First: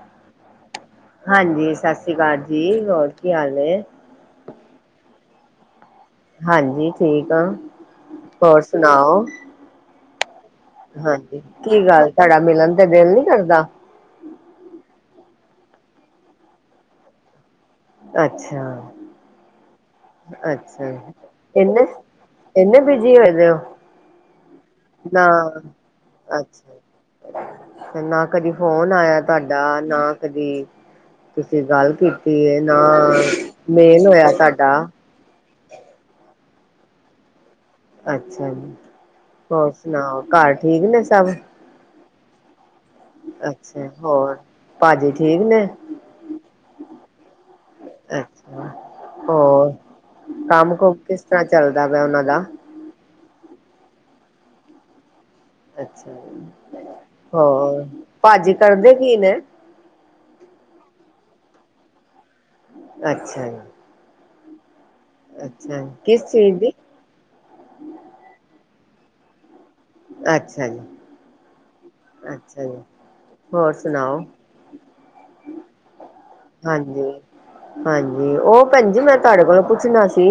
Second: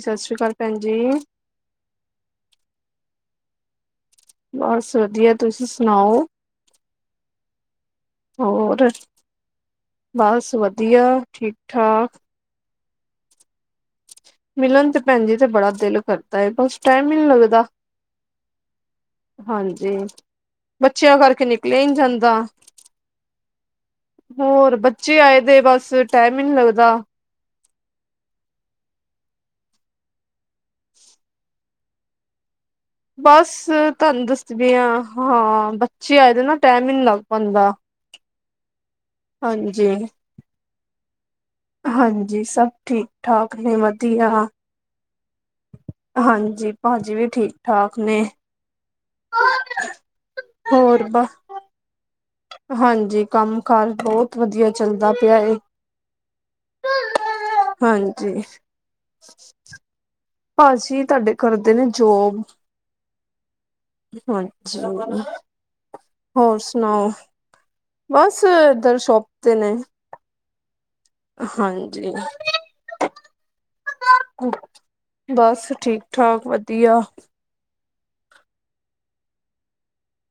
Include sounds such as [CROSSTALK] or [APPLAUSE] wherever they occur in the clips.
ਸਸ ਸ੍ਰੀ ਕਾਲ ਭੈਣ ਜੀ। ਹਾਂਜੀ ਸਸ ਸ੍ਰੀ ਕਾਲ ਜੀ ਹੋਰ ਕੀ ਹਾਲ ਹੈ। ਬਸ ਵਧੀਆ ਤੁਸੀਂ ਸੁਣਾਓ? ਹਾਂਜੀ, ਠੀਕ ਆ ਹੋਰ ਸੁਣਾਓ। ਬਸ ਵਧ ਹਾਂਜੀ ਕੀ ਗੱਲ ਤੁਹਾਡਾ ਮਿਲਣ ਤੇ ਦਿਲ ਨੀ ਕਰਦਾ। ਮਿਲਣ ਤੇ ਭੈਣ ਜੀ ਤੇ ਬੜਾ ਦਿਲ ਕਰਦਾ ਹੈ ਬਸ ਟੈਮ ਹੀ ਨੀ ਲੱਗਦਾ। ਅੱਛਾ ਹਾਂਜੀ ਅੱਛਾ ਬੱਚਿਆਂ ਕਰਕੇ ਨਿਕਲਿਆ ਇਹਨੇ, ਹੀ ਨੀ ਜਾਂਦਾ ਇਹਨੇ ਬਿਜੀ ਹੋਏ ਦੇ ਹੋ। ਹੋਰ ਬੱਚੇ ਨਾ ਆਏ ਦੇ ਬਸ ਟਾਈਮ ਹੀ ਨੀ ਅੱਛਾ ਲੱਗਦਾ। ਤੇ ਨਾ ਕਦੀ ਫੋਨ ਆਇਆ ਤੁਹਾਡਾ ਨਾ ਕਦੀ ਤੁਸੀਂ ਗੱਲ ਕੀਤੀ ਨਾ ਬਸ ਮੇਲ ਤੁਹਾਨੂੰ ਹੋਇਆ ਸਾਡਾ। ਦੱਸਦੀ ਆ ਹਾਂ ਬੱਚੇ ਆਏ ਦੇ ਨਾ ਟੈਮ ਹੀ ਨੀ ਲੱਗ ਪਾਂਦਾ। ਅੱਛਾ ਜੀ, ਹੋਰ ਸੁਣਾਓ ਘਰ ਠੀਕ ਨੇ ਸਭ। ਹਾਂਜੀ, ਸਬ ਠੀਕ-ਠਾਕ ਨੇ ਅੱਛਾ ਹੋਰ ਵਦੀਆ। ਭਾਜੀ ਠੀਕ ਨੇ। ਹਾਂਜੀ ਭਾਜੀ ਵੀ ਠੀਕ ਠਾਕ ਨੇ। ਹੋਰ ਕੰਮ ਕੁਮ ਹੋਰ ਕਿਸ ਬਸ ਤਰ੍ਹਾਂ ਚੱਲਦਾ ਪਿਆ ਉਹਨਾਂ ਦਾ। ਹਾਂਜੀ ਕੰਮ ਕਾਰ ਬੌਤ ਵਧੀਆ ਚੱਲਦਾ ਪਿਆ ਹੈ। ਅੱਛਾ ਹੋਰ ਹਾਂਜੀ ਭਾਜੀ ਕਰਦੇ ਕੀ ਨੇ? ਭਾਜੀ ਤੁਹਾਡੇ ਕਰਦੇ ਨੇ ਜੋਬ। ਅੱਛਾ ਜੀ ਹਾਂਜੀ ਅੱਛਾ ਜੀ ਕਿਸ ਚੀਜ਼ ਹੋਰ ਦੀ ਸੁਣਾਓ। ਬਸ ਇੱਧਰ ਸ਼ੋਪ ਤੇ ਨੇ। ਅੱਛਾ ਜੀ ਹਾਂਜੀ। ਅੱਛਾ ਜੀ ਹੋਰ ਸੁਣਾਓ ਬਸ ਠੀਕ ਠਾਕ ਵਧੀਆ। ਹਾਂਜੀ ਹਾਂਜੀ ਉਹ ਭੈਣ ਜੀ ਮੈਂ ਤੁਹਾਡੇ ਕੋਲੋਂ ਪੁੱਛਣਾ ਸੀ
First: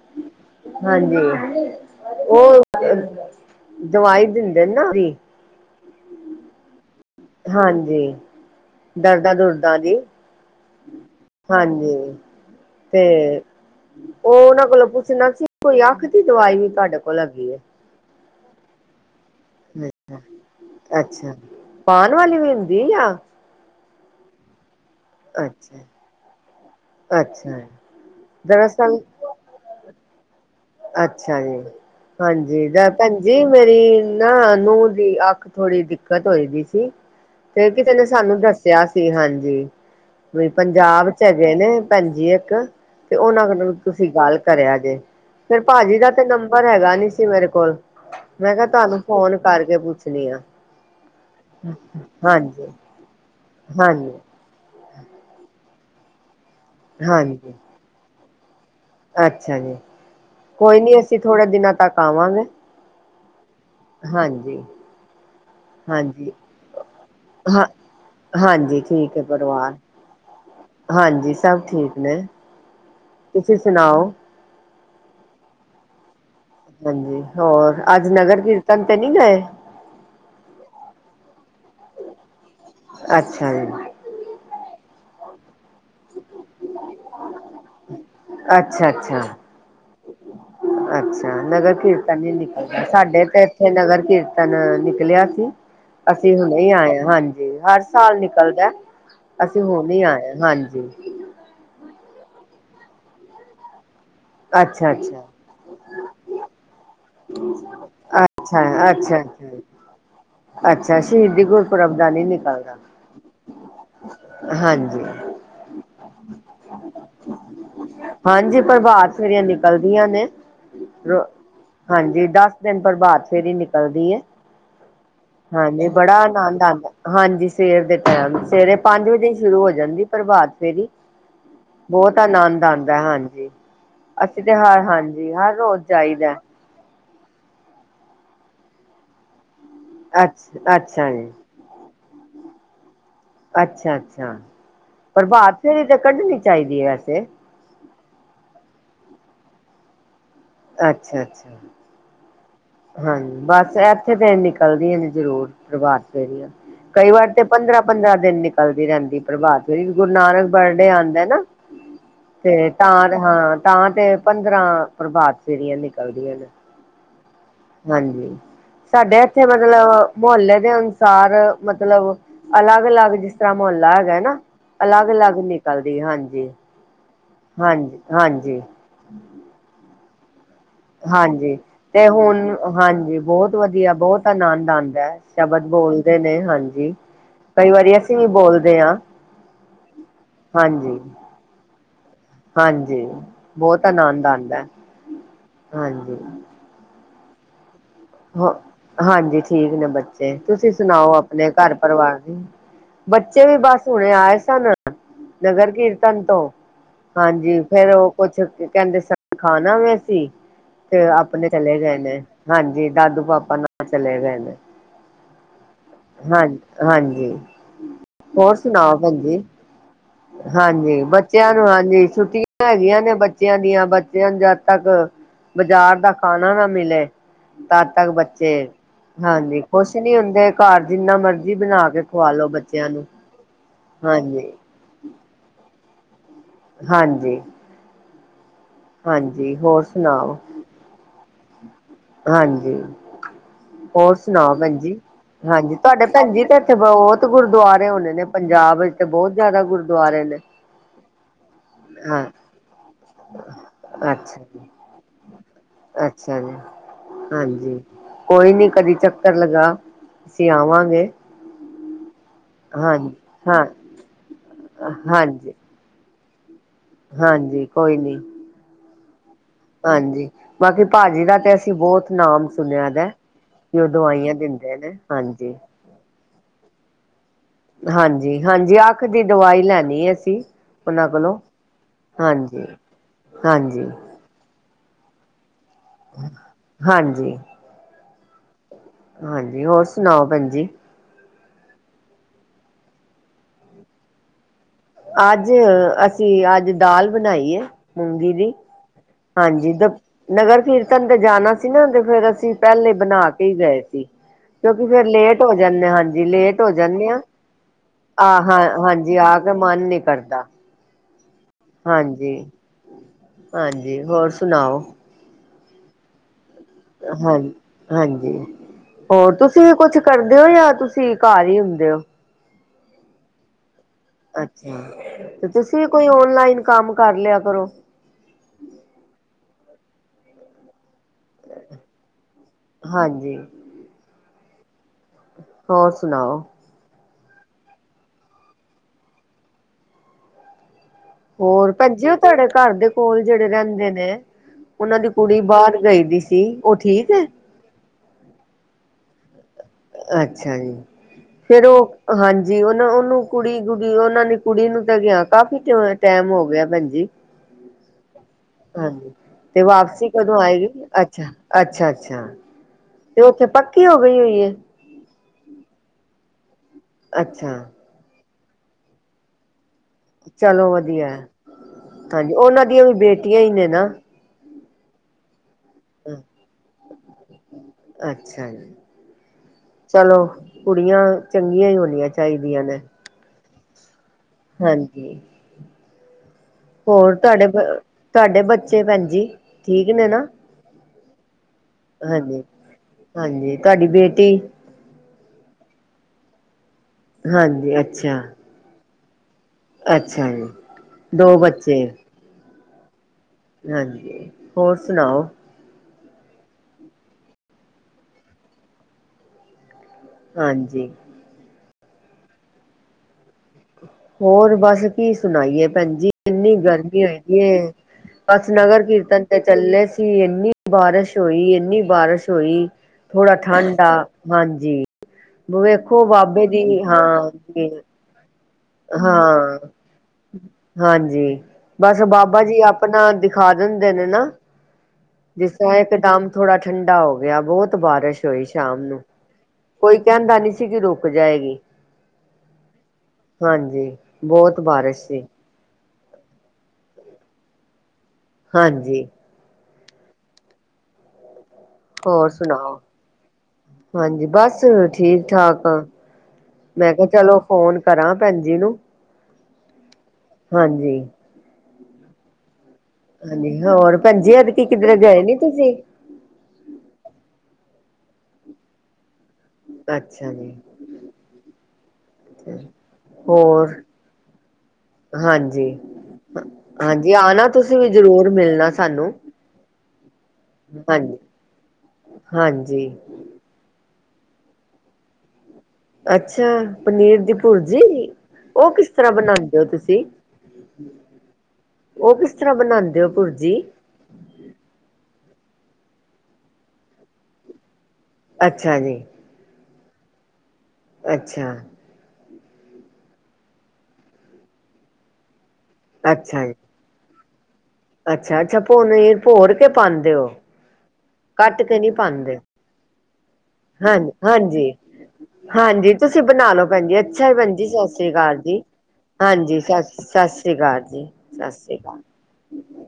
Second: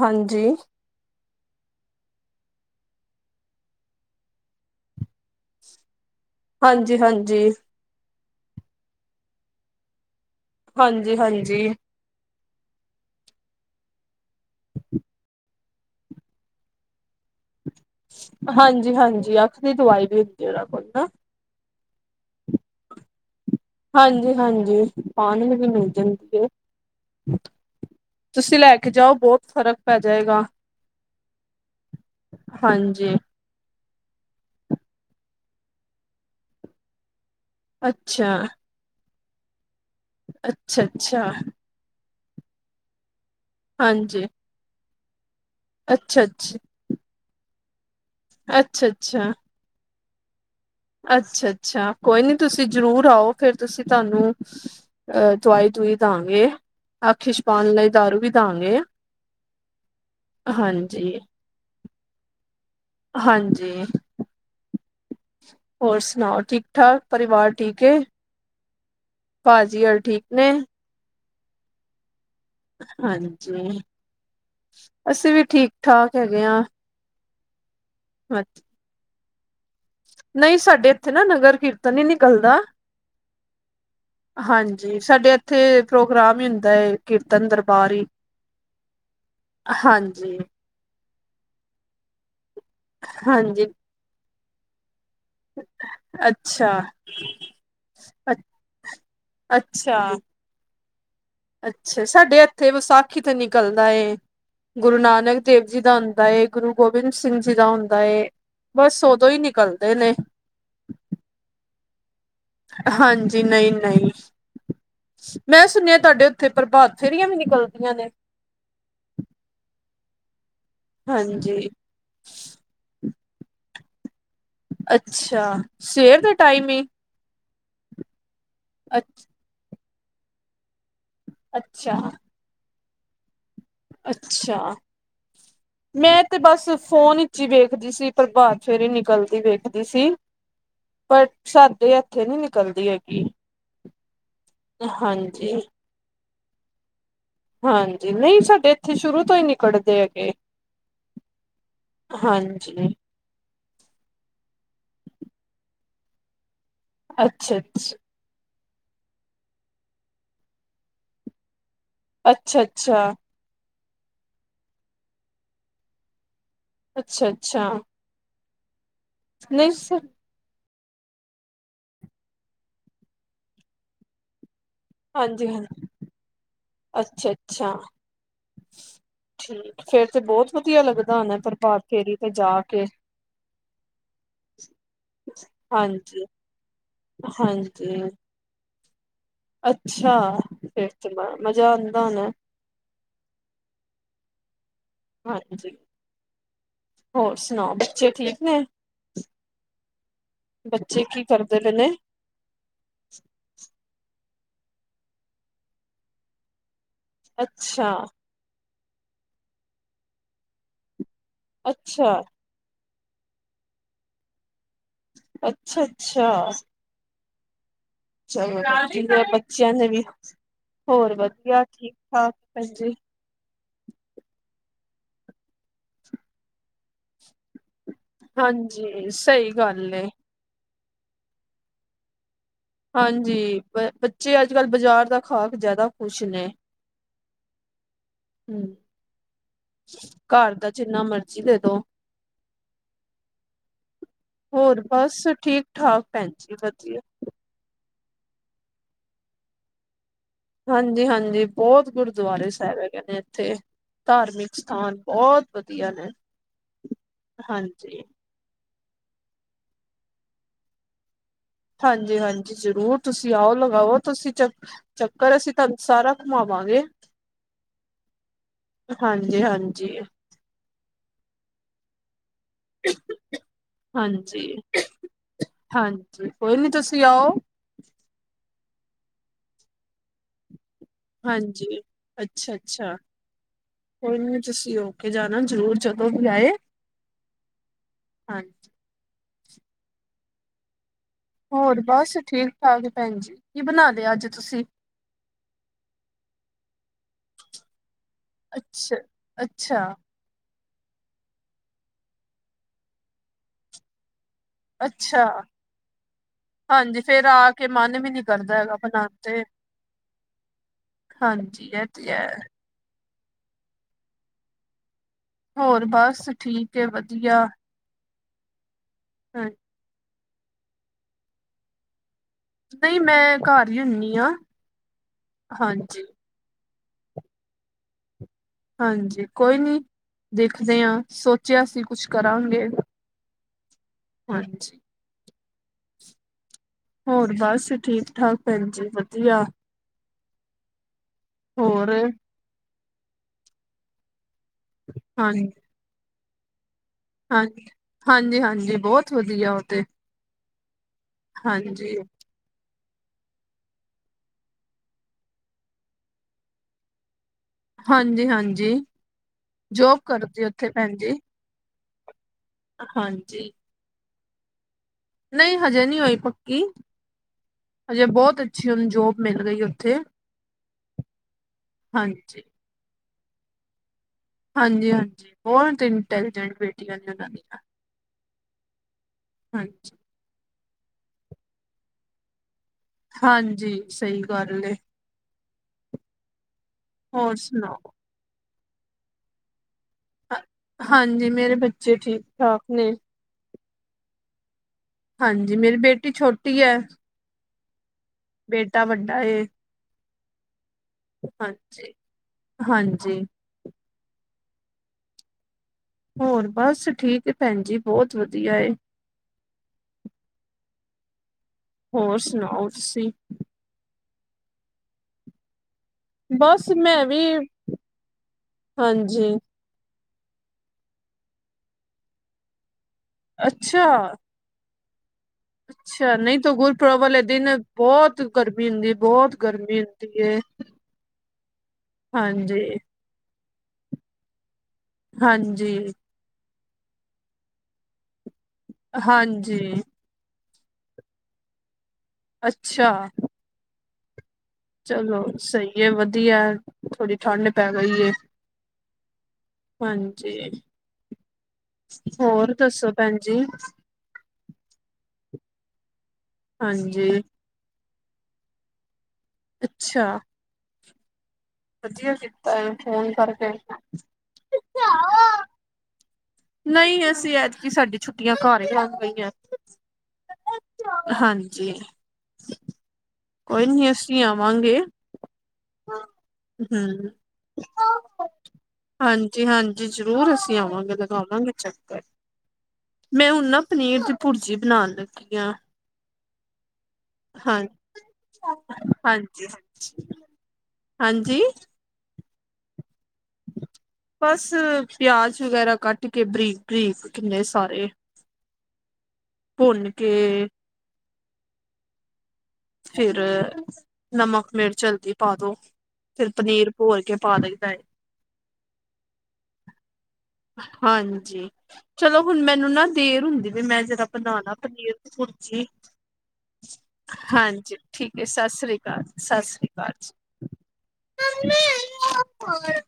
ਹਾਂਜੀ। ਹਾਂਜੀ ਉਹ ਦਵਾਈ ਦਿੰਦੇ ਨਾ ਉਹਦੀ ਹਾਂਜੀ-ਹਾਂਜੀ। ਹਾਂਜੀ ਦਰਦਾਂ ਦੁਰਦਾਂ ਜੀ। ਹਾਂਜੀ ਤੇ ਉਹ ਉਹਨਾ ਕੋਲੋਂ ਪੁੱਛਣਾ ਸੀ ਕੋਈ ਅੱਖ ਦੀ ਦਵਾਈ ਵੀ ਤੁਹਾਡੇ ਕੋਲ ਹੈੱਗੀ ਹੈ। ਹਾਂਜੀ ਹਾਂਜੀ ਅੱਖ ਦੀ ਹੈ ਦਵਾਈ ਵੀ ਹੁੰਦੀ ਉਹਨਾ ਕੋਲ ਨਾ। ਅੱਛਾ ਪਾਉਣ ਵਾਲੀ ਵੀ ਹੁੰਦੀ ਆ ਯਾ ਹਾਂਜੀ-ਹਾਂਜੀ। ਪਾਣੀ ਵੀ ਅੱਛਾ ਮਿਲ ਜਾਂਦੀ ਏ, ਅੱਛਾ ਤੁਸੀਂ ਲੈ ਕੇ ਦਰਅਸਲ ਜਾਓ ਬਹੁਤ ਫ਼ਰਕ ਪੈ ਜਾਏਗਾ। ਅੱਛਾ ਜੀ ਹਾਂਜੀ ਲੈ ਭੈਣਜੀ ਮੇਰੀ ਨਾ ਨੂੰਹ ਦੀ ਅੱਖ ਥੋੜ੍ਹੀ ਦਿੱਕਤ ਹੋਈ ਗੀ ਸੀ ਤੇ ਕਿਸੇ ਨੇ ਅੱਛਾ ਸਾਨੂੰ ਦੱਸ ਦੱਸਿਆ ਸੀ। ਹਾਂਜੀ ਵੀ ਅੱਛਾ ਪੰਜਾਬ ਚ ਅੱਛਾ ਹੈਗੇ ਨੇ ਭੈਣਜੀ ਇੱਕ ਤੇ ਉਹਨਾਂ ਤੁਸੀਂ ਹਾਂਜੀ ਗੱਲ ਕਰਿਆ ਜੇ ਫਿਰ ਭਾਜੀ ਦਾ ਅੱਛਾ ਤੇ ਅੱਛਾ ਨੰਬਰ ਹੈਗਾ ਨੀਸੀ ਮੇਰੇ ਕੋਲ। ਮੈਂ ਕਿਹਾ ਤੁਆਨੂੰ ਅੱਛਾ-ਅੱਛਾ, ਫੋਨ ਕਰਕੇ ਪੁੱਛਣੀ ਆ ਅੱਛਾ-ਅੱਛਾ ਕੋਈ ਨੀ ਹਾਂਜੀ ਤੁਸੀਂ ਜਰੂਰ ਆਓ ਫੇਰ ਤੁਸੀਂ ਹਾਂਜੀ ਤੁਆਨੂੰ ਅ ਦਵਾਈ ਦਵੂਈ ਦਾਂਗੇ, ਅੱਖ ਚ ਹਾਂਜੀ ਪਾਣ ਲਈ ਦਾਰੂ ਵੀ ਦਾਂਗੇ। ਅੱਛਾ ਜੀ, ਕੋਈ ਨੀ ਅਸੀਂ ਹਾਂਜੀ। ਥੋੜੇ ਦਿਨਾਂ ਤੱਕ ਆਵਾਂਗੇ। ਹਾਂਜੀ। ਹਾਂਜੀ ਹੋਰ ਹਾਂਜੀ ਸੁਣਾਓ, ਠੀਕ-ਠਾਕ ਪਰਿਵਾਰ ਹਾਂ ਠੀਕ ਐ? ਹਾਂਜੀ ਠੀਕ ਐ ਪਰਿਵਾਰ ਨੇ ਹਾਂਜੀ ਸਭ ਠੀਕ ਨੇ। ਤੁਸੀਂ ਹਾਂਜੀ, ਸੁਣਾਓ ਅਸੀਂ ਵੀ ਠੀਕ ਠਾਕ ਹੈਗੇ ਆ। ਹਾਂਜੀ, ਹੋਰ ਅੱਜ ਨਗਰ ਕੀਰਤਨ ਤੇ ਨੀ ਗਏ। ਨਹੀਂ ਸਾਡੇ ਇੱਥੇ ਨਾ ਨਗਰ ਕੀਰਤਨ ਨਹੀ ਨਿਕਲਦਾ। ਅੱਛਾ ਜੀ। ਹਾਂਜੀ ਸਾਡੇ ਇੱਥੇ ਪ੍ਰੋਗਰਾਮ ਹੀ ਹੁੰਦਾ ਹੈ। ਕੀਰਤਨ ਦਰਬਾਰ ਹੀ ਅੱਛਾ-ਅੱਛਾ ਹਾਂਜੀ ਅੱਛਾ, ਨਗਰ ਕੀਰਤਨ ਨੀ ਨਿਕਲਦਾ। ਸਾਡੇ ਤੇ ਇੱਥੇ ਨਗਰ ਕੀਰਤਨ ਨਿਕਲਿਆ ਸੀ। ਅਸੀਂ ਹੁਣੇ ਈ ਅੱਛਾ, ਆਏ ਆ, ਹਾਂਜੀ ਹਰ ਸਾਲ ਨਿਕਲਦਾ ਏ, ਅਸੀਂ ਹੁਣ ਹੀ ਅੱਛਾ ਆਏ ਹਾਂ। ਹਾਂਜੀ ਅੱਛਾ ਸਾਡੇ ਐਥੇ ਵਿਸਾਖੀ ਤੇ ਨਿਕਲਦਾ ਏ। ਅੱਛਾ ਗੁਰੂ ਅੱਛਾ ਨਾਨਕ ਦੇਵ ਜੀ ਦਾ ਆਂਦਾ ਏ ਗੁਰੂ ਗੋਬਿੰਦ ਸਿੰਘ ਜੀ ਦਾ ਆਉਦਾ ਏ। ਅੱਛਾ ਬਸ ਅੱਛਾ ਓਦੋਂ ਹੀ ਅੱਛਾ ਨਿਕਲਦੇ ਨੇ ਅੱਛਾ ਸ਼ਹੀਦੀ, ਗੁਰਪੁਰਬ ਦਾ ਨੀ ਨਿਕ ਹਾਂਜੀ, ਨਹੀਂ-ਨਹੀਂ ਹਾਂਜੀ ਮੈਂ ਸੁਣਿਆ ਤੁਆਡੇ ਉੱਥੇ ਪ੍ਰਭਾਤ ਫੇਰੀਆਂ ਵੀ ਨਿਕਲਦੀਆਂ ਨੇ। ਹਾਂਜੀ ਪ੍ਰਭਾਤ ਫੇਰੀਆਂ ਨਿਕਲਦੀਆਂ ਨੇ ਰੋ ਹਾਂਜੀ। ਹਾਂਜੀ ਦਸ ਦਿਨ ਪ੍ਰਭਾਤ ਫੇਰ ਨਿਕਲਦੀ ਐ ਅੱਛਾ ਹਾਂਜੀ, ਬੜਾ ਸਵੇਰ ਦੇ ਆਨੰਦ ਟਾਈਮ ਆਂਦਾ ਹੀ ਹਾਂਜੀ ਸਵੇਰ ਦੇ ਟੈਮ ਸਵੇਰੇ ਅ ਪੰਜ ਵਜੇ ਸ਼ੁਰੂ ਹੋ ਜਾਂਦੀ ਪ੍ਰਭਾਤ ਫੇਰੀ ਅੱਛਾ ਬਹੁਤ ਆਨੰਦ ਆਂਦਾ ਹਾਂਜੀ ਅਸੀਂ ਤੇ ਅੱਛਾ, ਹਰ ਹਾਂਜੀ ਹਰ ਰੋਜ਼ ਮੈਂ ਜਾਈਦਾ ਤੇ ਬਸ ਫੋਨ ਜੀ ਵੇਖਦੀ ਸੀ। ਪਰਭਾਤ ਫੇਰੀਂ ਨਿਕਲਦੀ ਵੇਖਦੀ ਸੀ ਅੱਛਾ ਅੱਛਾ ਪਰ ਜੀ ਸਾਡੇ ਐਥੇ ਨੀ ਨਿਕਲਦੀ ਹੈਗੀ। ਅੱਛਾ-ਅੱਛਾ ਹਾਂਜੀ ਪ੍ਰਭਾਤ ਫੇਰੀ ਤੇ ਕੱਢਣੀ ਚਾਈਦੀ ਏ ਵੈਸੇ ਹਾਂਜੀ ਨਹੀਂ ਸਾਡੇ ਐਥੇ ਸ਼ੁਰੂ ਤੋਂ ਈ ਨੀ ਕੱਡਦੇ ਹੈਗੇ। ਅੱਛਾ-ਅੱਛਾ। ਹਾਂਜੀ ਹਾਂਜੀ ਬਸ ਐਥੇ ਤੇ ਨਿਕਲਦੀਆਂ ਨੇ ਜ਼ਰੂਰ ਪ੍ਰਭਾਤ ਫੇਰੀਆਂ ਕਈ ਵਾਰ ਤੇ ਅੱਛਾ ਪੰਦਰਾਂ ਅੱਛ ਪੰਦਰਾਂ ਦਿਨ ਨਿਕਲਦੀ ਰਹਿੰਦੀ ਪ੍ਰਭਾਤ ਫੇਰੀ ਗੁਰੂ ਨਾਨਕ ਬਰਡੇ ਆਂਦਾ ਏ ਨਾ। ਅੱਛਾ ਤੇ ਅੱਛਾ, ਤਾਂ ਹਾਂ ਤਾਂ ਤੇ ਪੰਦਰਾਂ ਪ੍ਰਭਾਤ ਫੇਰੀਆ ਨਿਕਲਦੀਆਂ ਨੇ। ਅੱਛਾ-ਅੱਛਾ। ਹਾਂਜੀ, ਸਾਡੇ ਐਥੇ ਮਤਲਬ ਮੁਹੱਲੇ ਦੇ ਅਨੁਸਾਰ ਮਤਲਬ ਅਲੱਗ-ਅਲੱਗ ਜਿਸ ਤਰ੍ਹਾਂ ਮੁਹੱਲਾ ਹੈਗਾ ਨਾ ਅਲੱਗ-ਅਲੱਗ ਨਿਕਲਦੀ ਹਾਂਜੀ। ਅੱਛਾ-ਅੱਛਾ ਹਾਂਜੀ ਹਾਂਜੀ ਠੀਕ ਫੇਰ ਤੇ ਬਹੁਤ ਵਧੀਆ ਲੱਗਦਾ ਹੋਣਾ ਹਾਂਜੀ ਪ੍ਰਭਾਤ ਤੇ ਫੇਰੀ ਹੁਣ ਜਾ ਕੇ ਹਾਂਜੀ, ਬਹੁਤ ਵਧੀਆ, ਬਹੁਤ ਆਨੰਦ ਆਉਂਦਾ ਹੈ। ਸ਼ਬਦ ਬੋਲਦੇ ਹਾਂਜੀ। ਨੇ ਹਾਂਜੀ, ਕਈ ਵਾਰੀ ਹਾਂਜੀ, ਅਸੀਂ ਵੀ ਬੋਲਦੇ ਹਾਂ। ਅੱਛਾ, ਫਿਰ ਹਾਂਜੀ ਤੇ ਬੜਾ ਮਜ਼ਾ ਆਉਂਦਾ ਹੋਣਾ। ਹਾਂਜੀ, ਬਹੁਤ ਆਨੰਦ ਆਉਂਦਾ। ਹਾਂਜੀ, ਹੋਰ ਸੁਣਾਓ? ਠੀਕ ਹ, ਨੇ, ਹਾਂਜੀ ਠੀਕ ਨੇ ਬੱਚੇ, ਤੁਸੀਂ ਬੱਚੇ ਸੁਣਾਓ ਕੀ ਆਪਣੇ ਕਰਦੇ ਪਏ ਘਰ ਨੇ ਪਰਿਵਾਰ ਦੀ? ਬੱਚੇ ਵੀ, ਬਸ ਹੁਣੇ ਆਏ ਸਨ। ਨਗਰ ਕੀਰਤਨ ਤੋਂ ਹਾਂਜੀ ਫੇਰ ਅੱਛਾ। ਉਹ ਕੁਛ ਕਹਿੰਦੇ ਸਨ, ਖਾਨਾ ਵੇ ਅਸੀ ਤੇ ਆਪਣੇ ਚਲੇ ਗਏ ਅੱਛਾ, ਨੇ, ਹਾਂਜੀ ਦਾਦੂ ਪਾਪਾ ਨਾਲ, ਚਲੇ ਗਏ ਨੇ। ਅੱਛਾ -ਅੱਛਾ। ਹਾਂ ਹਾਂਜੀ, ਹੋਰ ਚਲੋ ਸੁਣਾਓ ਭੈੰਜੀ? [UNINTELLIGIBLE] ਹਾਂਜੀ, ਹੋਰ ਬੱਚਿਆਂ ਵਧੀਆ ਨੂੰ ਠੀਕ ਹਾਂਜੀ, ਠਾਕ ਛੁੱਟੀਆਂ ਭੈਣਜੀ, ਹੈਗੀਆਂ ਨੇ ਬੱ ਬੱਚਿਆਂ ਦੀਆਂ ਬੱਚਿਆਂ ਨੂੰ ਜਦ, ਤੱਕ ਬਾਜ਼ਾਰ ਦਾ ਖਾਣਾ ਨਾ ਮਿਲੇ ਤਦ ਤੱਕ, ਬੱਚੇ ਹਾਂਜੀ ਸਹੀ ਹਾਂਜੀ, ਗੱਲ ਖੁਸ਼ ਏ। ਨਹੀਂ ਹੁੰਦੇ। ਘਰ ਜਿੰਨਾ, ਮਰਜੀ ਬਣਾ ਕੇ ਖਵਾ ਲੋ ਬੱ ਹਾਂਜੀ, ਬ ਬੱਚੇ, ਅੱਜ- ਕੱਲ੍ਹ ਬਾਜ਼ਾਰ ਦਾ ਖਾ ਕੇ, ਜ਼ਿਆਦਾ ਖ਼ੁਸ਼ ਨੇ। ਹਾਂਜੀ। ਹਮ। ਹਾਂਜੀ, ਹੋਰ ਸੁਣਾਓ? ਘਰ ਦਾ, ਜਿੰਨਾ ਮਰਜ਼ੀ ਦੇ ਦੋ। ਹਾਂਜੀ, ਹੋਰ ਸੁਣਾਓ, ਭੈਣ ਹੋਰ ਜੀ, ਬਸ ਠੀਕ ਹਾਂਜੀ ਠਾਕ ਤੁਹਾਡੇ ਭੈਣ ਜੀ, ਤੇ ਇੱਥੇ ਵਧੀਆ ਬਹੁਤ ਗੁਰਦੁਆਰੇ ਹੋਣੇ ਨੇ, ਪੰਜਾਬ ਵਿੱਚ ਤੇ, ਬਹੁਤ ਜ਼ਿਆਦਾ ਗੁਰਦੁਆਰੇ ਨੇ। ਹਾਂਜੀ- ਹਾਂਜੀ ਬਹੁਤ, ਹਾਂ ਗੁਰਦੁਆਰੇ ਸਾਹਿਬ ਹੈਗੇ ਨੇ, ਇੱਥੇ ਅੱਛਾ ਧਾਰਮਿਕ ਜੀ, ਸਥਾਨ। ਬਹੁਤ ਵਧੀਆ ਨੇ। ਅੱਛਾ ਜੀ, ਹਾਂਜੀ। ਕੋਈ ਨੀ, ਕਦੀ ਚੱਕਰ ਲਗਾ, ਅਸੀਂ ਆਵਾਂਗੇ। ਹਾਂਜੀ -ਹਾਂਜੀ, ਜ਼ਰੂਰ ਹਾਂਜੀ ਤੁਸੀਂ ਆਓ, ਹਾਂ ਲਗਾਓ ਤੁਸੀਂ ਚੱਕ, ਚੱਕਰ ਹਾਂਜੀ ਅਸੀਂ ਤੁਹਾਨੂੰ ਸਾਰਾ, ਘੁੰਮਾਵਾਂਗੇ। ਹਾਂਜੀ, ਕੋਈ ਨੀ। ਹਾਂਜੀ- ਹਾਂਜੀ। ਹਾਂਜੀ, ਬਾਕੀ ਭਾਜੀ ਦਾ ਤੇ, ਅਸੀਂ ਬਹੁਤ ਨਾਮ ਸੁਣਿਆ ਦਾ। ਵੀ ਉਹ, ਦਵਾਈਆਂ ਹਾਂਜੀ ਦਿੰਦੇ ਨੇ, ਹਾਂਜੀ। ਹਾਂਜੀ ਕੋਈ ਨੀ ਤੁਸੀਂ ਆਓ ਹਾਂਜੀ- ਹਾਂਜੀ, ਅੱਖ ਦੀ ਦਵਾਈ ਲੈਣੀ ਏ, ਅਸੀਂ। ਉਹਨਾਂ ਕੋਲੋਂ ਹਾਂਜੀ, ਅੱਛਾ ਹਾਂਜੀ -ਅੱਛਾ, ਹਾਂਜੀ ਕੋਈ ਨੀ ਤੁਸੀਂ ਉਹ ਹੋ ਕੇ ਜਾਣਾ, ਜਰੂਰ ਜਦੋਂ ਵੀ ਆਏ, ਹਾਂਜੀ ਹਾਂਜੀ। ਹਾਂਜੀ, ਹੋਰ ਸੁਣਾਓ ਭੈਣ ਜੀ? ਹੋਰ, ਬਸ ਠੀਕ -ਠਾਕ ਭੈਣ ਜੀ, ਕੀ ਬਣਾਲਿਆ ਅੱਜ ਤੁਸੀਂ? ਅੱਜ, ਅਸੀਂ ਅੱਜ, ਦਾਲ ਬਣਾਈ ਹੈ। ਮੂੰਗੀ ਦੀ, ਅੱਛਾ ਹਾਂਜੀ। ਅੱਛਾ ਨਗਰ ਕੀਰਤਨ ਤੇ ਜਾਣਾ ਸੀ ਨਾ, ਤੇ ਫਿਰ ਅਸੀਂ ਪਹਿਲੇ ਬਣਾ ਕੇ ਹੀ ਗਏ ਸੀ। ਕਿਉਂਕਿ ਫਿਰ ਅੱਛਾ ਲੇਟ ਹੋ ਜਾਂਦੇ, ਹਾਂਜੀ ਲੇਟ ਹੋ ਹਾਂਜੀ ਜਾਂਦੇ ਹਾਂ, ਫੇਰ ਆ ਕੇ ਮਨ ਵੀ ਨੀ ਆ ਕਰਦਾ ਹਾਂ ਹੈਗਾ ਬਣਾਉਣ ਹਾਂਜੀ ਆ ਤੇ ਮਨ ਨੀ, ਕਰਦਾ। ਹਾਂਜੀ ਇਹ ਤੇ ਹੈ ਹਾਂਜੀ -ਹਾਂਜੀ, ਹੋਰ ਸੁਣਾਓ? ਹੋਰ, ਬਸ -ਠੀਕ। ਹੈ ਹਾਂ, ਵਧੀਆ ਹੋਰ ਹਾਂ ਤੁਸੀਂ ਵੀ ਕੁਛ-। ਕਰਦੇ ਹੋ,, ਜਾਂ ਤੁਸੀਂ ਘਰ ਹੀ ਹੁੰਦੇ ਹੋ? ਨਹੀਂ ਮੈਂ, ਘਰ ਹੀ ਹੁੰਨੀ ਅੱਛਾ ਤੇ, ਤੁਸੀਂ ਵੀ ਕੋਈ ਓਨਲਾਈਨ ਕੰਮ ਕਰ ਲਿਆ ਕਰੋ? ਹਾਂਜੀ ਕੋਈ ਨੀ ਦੇਖਦੇ ਆ ਸੋਚਿਆ ਸੀ ਕੁਛ ਕਰਾਂਗੇ। ਹਾਂਜੀ। ਹਾਂਜੀ। ਹੋਰ ਸੁਣਾਓ। ਹੋਰ ਬਸ ਠੀਕ ਠਾਕ ਭੈਣ ਜੀ ਵਦੀਆ। ਹੋਰ ਭੈਣ ਜੀ ਓ ਤੁਆਡੇ ਘਰ ਦੇ ਕੋਲ ਜੇੜੇ ਰੈਂਦੇ ਨੇ ਉਨਾਂ ਦੀ ਕੁੜੀ ਬਾੱਰ ਗਈ ਦੀ ਸੀ ਓ ਠੀਕ ਐ। ਹਾਂ, ਹਾਂਜੀ-ਹਾਂਜੀ ਬੌਤ ਵਦੀਆ ਓ ਤੇ। ਅੱਛਾ ਜੀ, ਫਿਰ ਓ ਹਾਂਜੀ ਹਾਂਜੀ। ਜੀ ਓਨੋ ਉਨੂੰ ਕੁੜੀ ਉਨਾਂ ਦੀ ਕੁੜੀ ਨੂੰ ਤੇ ਗਿਆ ਕਾਫੀ ਟੈਮ ਹੋ ਗਿਆ ਭੈਣਜੀ। ਹਾਂਜੀ-ਹਾਂਜੀ। ਹਾਂਜੀ, ਤੇ ਜੋਬ ਵਾਪਸੀ ਕਦੋਂ ਕਰਦੀ ਆਏਗੀ ਉੱਥੇ ਭੈਣ ਜੀ ਅੱਛਾ, ਅੱਛਾ, ਅੱਛਾ। ਤੇ ਓੱਥੇ ਪੱਕੀ ਹੋ ਗਈ ਹੋਈ ਏ। ਨਈ ਹਜੇ ਨੀ ਹੋਈ ਪੱਕੀ। ਅੱਛਾ। ਹਜੇ ਬੌਤ ਅੱਛੀ ਓਨੁ ਜੋਬ ਮਿਲ ਗਈ ਓੱਥੇ। ਚਲੋ ਵਦੀਆ ਹਾਂਜੀ ਉਨਾਂ ਦੀਆਂ ਵੀ ਬੇਟੀਆਂ ਈ ਨੇ ਨਾ। ਹਾਂਜੀ-ਹਾਂਜੀ, ਬੌਤ ਇੰਟੈਲੀਜੈਂਟ ਬੇਟੀਆਂ ਨੇ ਉਨਾਂ ਦੀਆਂ। ਅੱਛਾ ਜੀ। ਹਾਂਜੀ। ਚਲੋ ਕੁੜੀਆਂ ਚੰਗੀਆਂ ਈ ਹੋਣੀਆਂ ਚਾਈਦੀਆਂ ਨੇ। ਹਾਂਜੀ, ਸਈ ਗੱਲ ਏ। [UNINTELLIGIBLE] ਹੋਰ ਤੁਆਡੇ ਬ ਤੁਆਡੇ ਬੱਚੇ ਭੈਣ ਜੀ ਠੀਕ ਨੇ ਨਾ। ਹਾਂਜੀ, ਮੇਰੇ ਬੱਚੇ ਠੀਕ ਹਾਂਜੀ ਠਾਕ ਨੇ। ਹਾਂਜੀ, ਤੁਆਡੀ ਬੇਟੀ। ਹਾਂਜੀ, ਮੇਰੀ ਬੇਟੀ ਛੋਟੀ ਐ। ਹਾਂਜੀ, ਅੱਛਾ। ਬੇਟਾ ਵੱਡਾ ਏ। ਅੱਛਾ ਜੀ। ਦੋ ਬੱਚੇ ਹਾਂਜੀ, ਹਾਂਜੀ। ਹਾਂਜੀ, ਹੋਰ ਸੁਣਾਓ। ਹੋਰ ਬਸ ਠੀਕ ਏ ਭੈਣ ਜੀ ਬੌਤ ਵਦੀਆ ਏ। ਹਾਂਜੀ। ਹੋਰ ਸੁਣਾਓ ਤੁਸੀਂ। ਹੋਰ ਬਸ ਕੀ ਸੁਣਾਈਏ ਭੈਣ ਜੀ। ਇੰਨੀ ਬਸ ਗਰਮੀ ਮੈਂ ਵੀ ਹੋਈਦੀ ਏ, ਬਸ ਨਗਰ ਕੀਰਤਨ ਹਾਂਜੀ ਤੇ ਚੱਲੇ ਸੀ ਇੰਨੀ ਬਾਰਿਸ਼ ਹੋਈ, ਇੰਨੀ ਬਾਰਿਸ਼ ਹੋਈ ਥੋੜਾ ਠੰਡ ਅੱਛਾ, ਆ। ਹਾਂਜੀ, ਵੇਖੋ ਅੱਛਾ ਨਹੀਂ ਬਾਬੇ ਤਾਂ ਦੀ ਗੁਰਪੁਰਬ ਵਾਲੇ ਹਾਂ ਦਿਨ ਜੀ। ਬਹੁਤ ਗਰਮੀ ਹੁੰਦੀ ਬਹੁਤ ਹਾਂ, ਗਰਮੀ ਹੁੰਦੀ ਏ ਹਾਂਜੀ। ਬਸ ਬਾਬਾ ਜੀ ਹਾਂਜੀ, ਆਪਣਾ ਦਿ ਖਾ ਦਿੰਦੇ ਨੇ ਨਾ, ਜਿਸ ਤਰ੍ਹਾਂ ਹਾਂਜੀ, ਇੱਕਦਮ ਥੋੜਾ ਠੰਡਾ ਹੋ ਗਿਆ ਬੌਤ ਬਾਰਿਸ਼ ਹੋਈ ਸ਼ਾਮ ਨੂੰ, ਹਾਂਜੀ ਕੋਈ ਕੈਂਦਾ ਨੀ ਸੀ ਕਿ ਰੁਕ ਜਾਏਗੀ। ਅੱਛਾ। ਹਾਂਜੀ। ਬੌਤ ਬਾ ਚਲੋ ਸਈ ਏ ਵਦੀਆ ਥੋੜ੍ਹੀ ਠੰਢ ਪੈ ਗਈ ਏ। ਹਾਂਜੀ। ਹਾਂਜੀ, ਹੋਰ ਦੱਸੋ ਭੈਣ ਜੀ। ਹਾਂਜੀ, ਬਸ ਠੀਕ ਠਾਕ ਆ, ਮੈਂ ਕਿਆ ਹਾਂਜੀ ਚਲੋ ਫੋਨ ਕਰਾਂ ਭੈਣਜੀ ਨੂੰ। ਅੱਛਾ ਹਾਂਜੀ ਵਧੀਆ ਕੀਤਾ ਏ ਫੋਨ ਕਰਕੇ ਹਾਂਜੀ ਹੋਰ ਭੈਜੀ ਹਜੇ ਕਿਧਰ ਗਏ ਨੀ ਤੁਸੀਂ ਨਹੀਂ ਅਸੀਂ ਐਦਕੀ ਸਾਡੀ ਛੁੱਟੀਆਂ ਘਰ ਹੀ ਹੋ ਗਈਆਂ ਅੱਛਾ ਹਾਂਜੀ। ਤੇ ਕੋਈ ਨੀ ਅਸੀਂ ਆਵਾਂਗੇ। ਹਾਂਜੀ। ਹਮ ਹਾਂਜੀ ਆਣਾ ਤੁਸੀਂ ਵੀ ਜ਼ਰੂਰ ਮਿਲਣਾ ਸਾਨੂੰ, ਹਾਂਜੀ ਹਾਂਜੀ ਜ਼ਰੂਰ ਅਸੀਂ ਆਵਾਂਗੇ ਹਾਂਜੀ। ਲਗਾਵਾਂਗੇ ਚੱਕਰ ਹਾਂਜੀ ਮੈਂ ਹੁ ਨਾ ਪਨੀਰ ਦੀ ਭੁਰਜੀ ਬਣਾਉਣ ਲੱਗੀ ਹਾਂ ਅੱਛਾ ਪਨੀਰ ਦੀ ਹਾਂ ਭੁਰਜੀ ਉਹ ਕਿਸ ਤਰ੍ਹਾਂ ਹਾਂਜੀ-ਹਾਂਜੀ ਬਣਾਉਦੇ ਹੋ ਤੁਸੀਂ। ਹਾਂਜੀ ਹਾਂਜੀ ਉਹ ਕਿਸ ਤਰ੍ਹਾਂ ਬਣਾਉਂਦੇ ਹੋ ਪੁਰਜੀ ਬਸ ਪਿਆਜ ਵਗੈਰਾ ਕੱਟ ਕੇ ਬਰੀਕ ਬਰੀਕ ਕਿੰਨੇ ਸਾਰੇ ਅੱਛਾ ਜੀ। ਭੁਨਕੇ। ਅੱਛਾ ਫਿਰ ਨਮਕ ਮਿਰਚਲਦੀ ਪਾ ਦੋ ਫਿਰ ਅੱਛਾ ਜੀ ਪਨੀਰ ਹੋਲ ਚ ਪਾ ਦਈਦਾ ਅੱਛਾ ਅੱਛਾ ਭੋਨ ਭੋਰ ਕੇ ਪਾਉਂਦੇ ਹੋ ਹਾਂਜੀ ਕੱਟ ਕੇ ਨਹੀਂ ਚਲੋ ਪਾਉਂਦੇ ਹੁਣ ਮੈਨੂੰ ਨਾ ਦੇਰ ਹੁੰਦੀ ਪਈ ਮੈਂ ਜਰਾ ਹਾਂਜੀ ਬਣਾਣਾ ਹਾਂਜੀ ਪਨੀਰ ਭੁਰਜੀ ਹਾਂਜੀ ਤੁਸੀਂ ਬਣਾ ਲੋ ਭੈਣਜੀ ਅੱਛਾ ਭੈਣ ਜੀ ਹਾਂਜੀ ਸਤਿ ਸ੍ਰੀ ਠੀਕ ਹੈ ਅਕਾਲ ਸਤਿ ਜੀ ਸ੍ਰੀ ਅਕਾਲ ਸਤਿ ਹਾਂਜੀ ਸ੍ਰੀ ਸਤ ਅਕਾਲ ਸਤਿ ਸ਼੍ਰੀ ਅਕਾਲ ਜੀ ਸਤਿ ਸ਼੍ਰੀ ਅਕਾਲ ਹਾਂ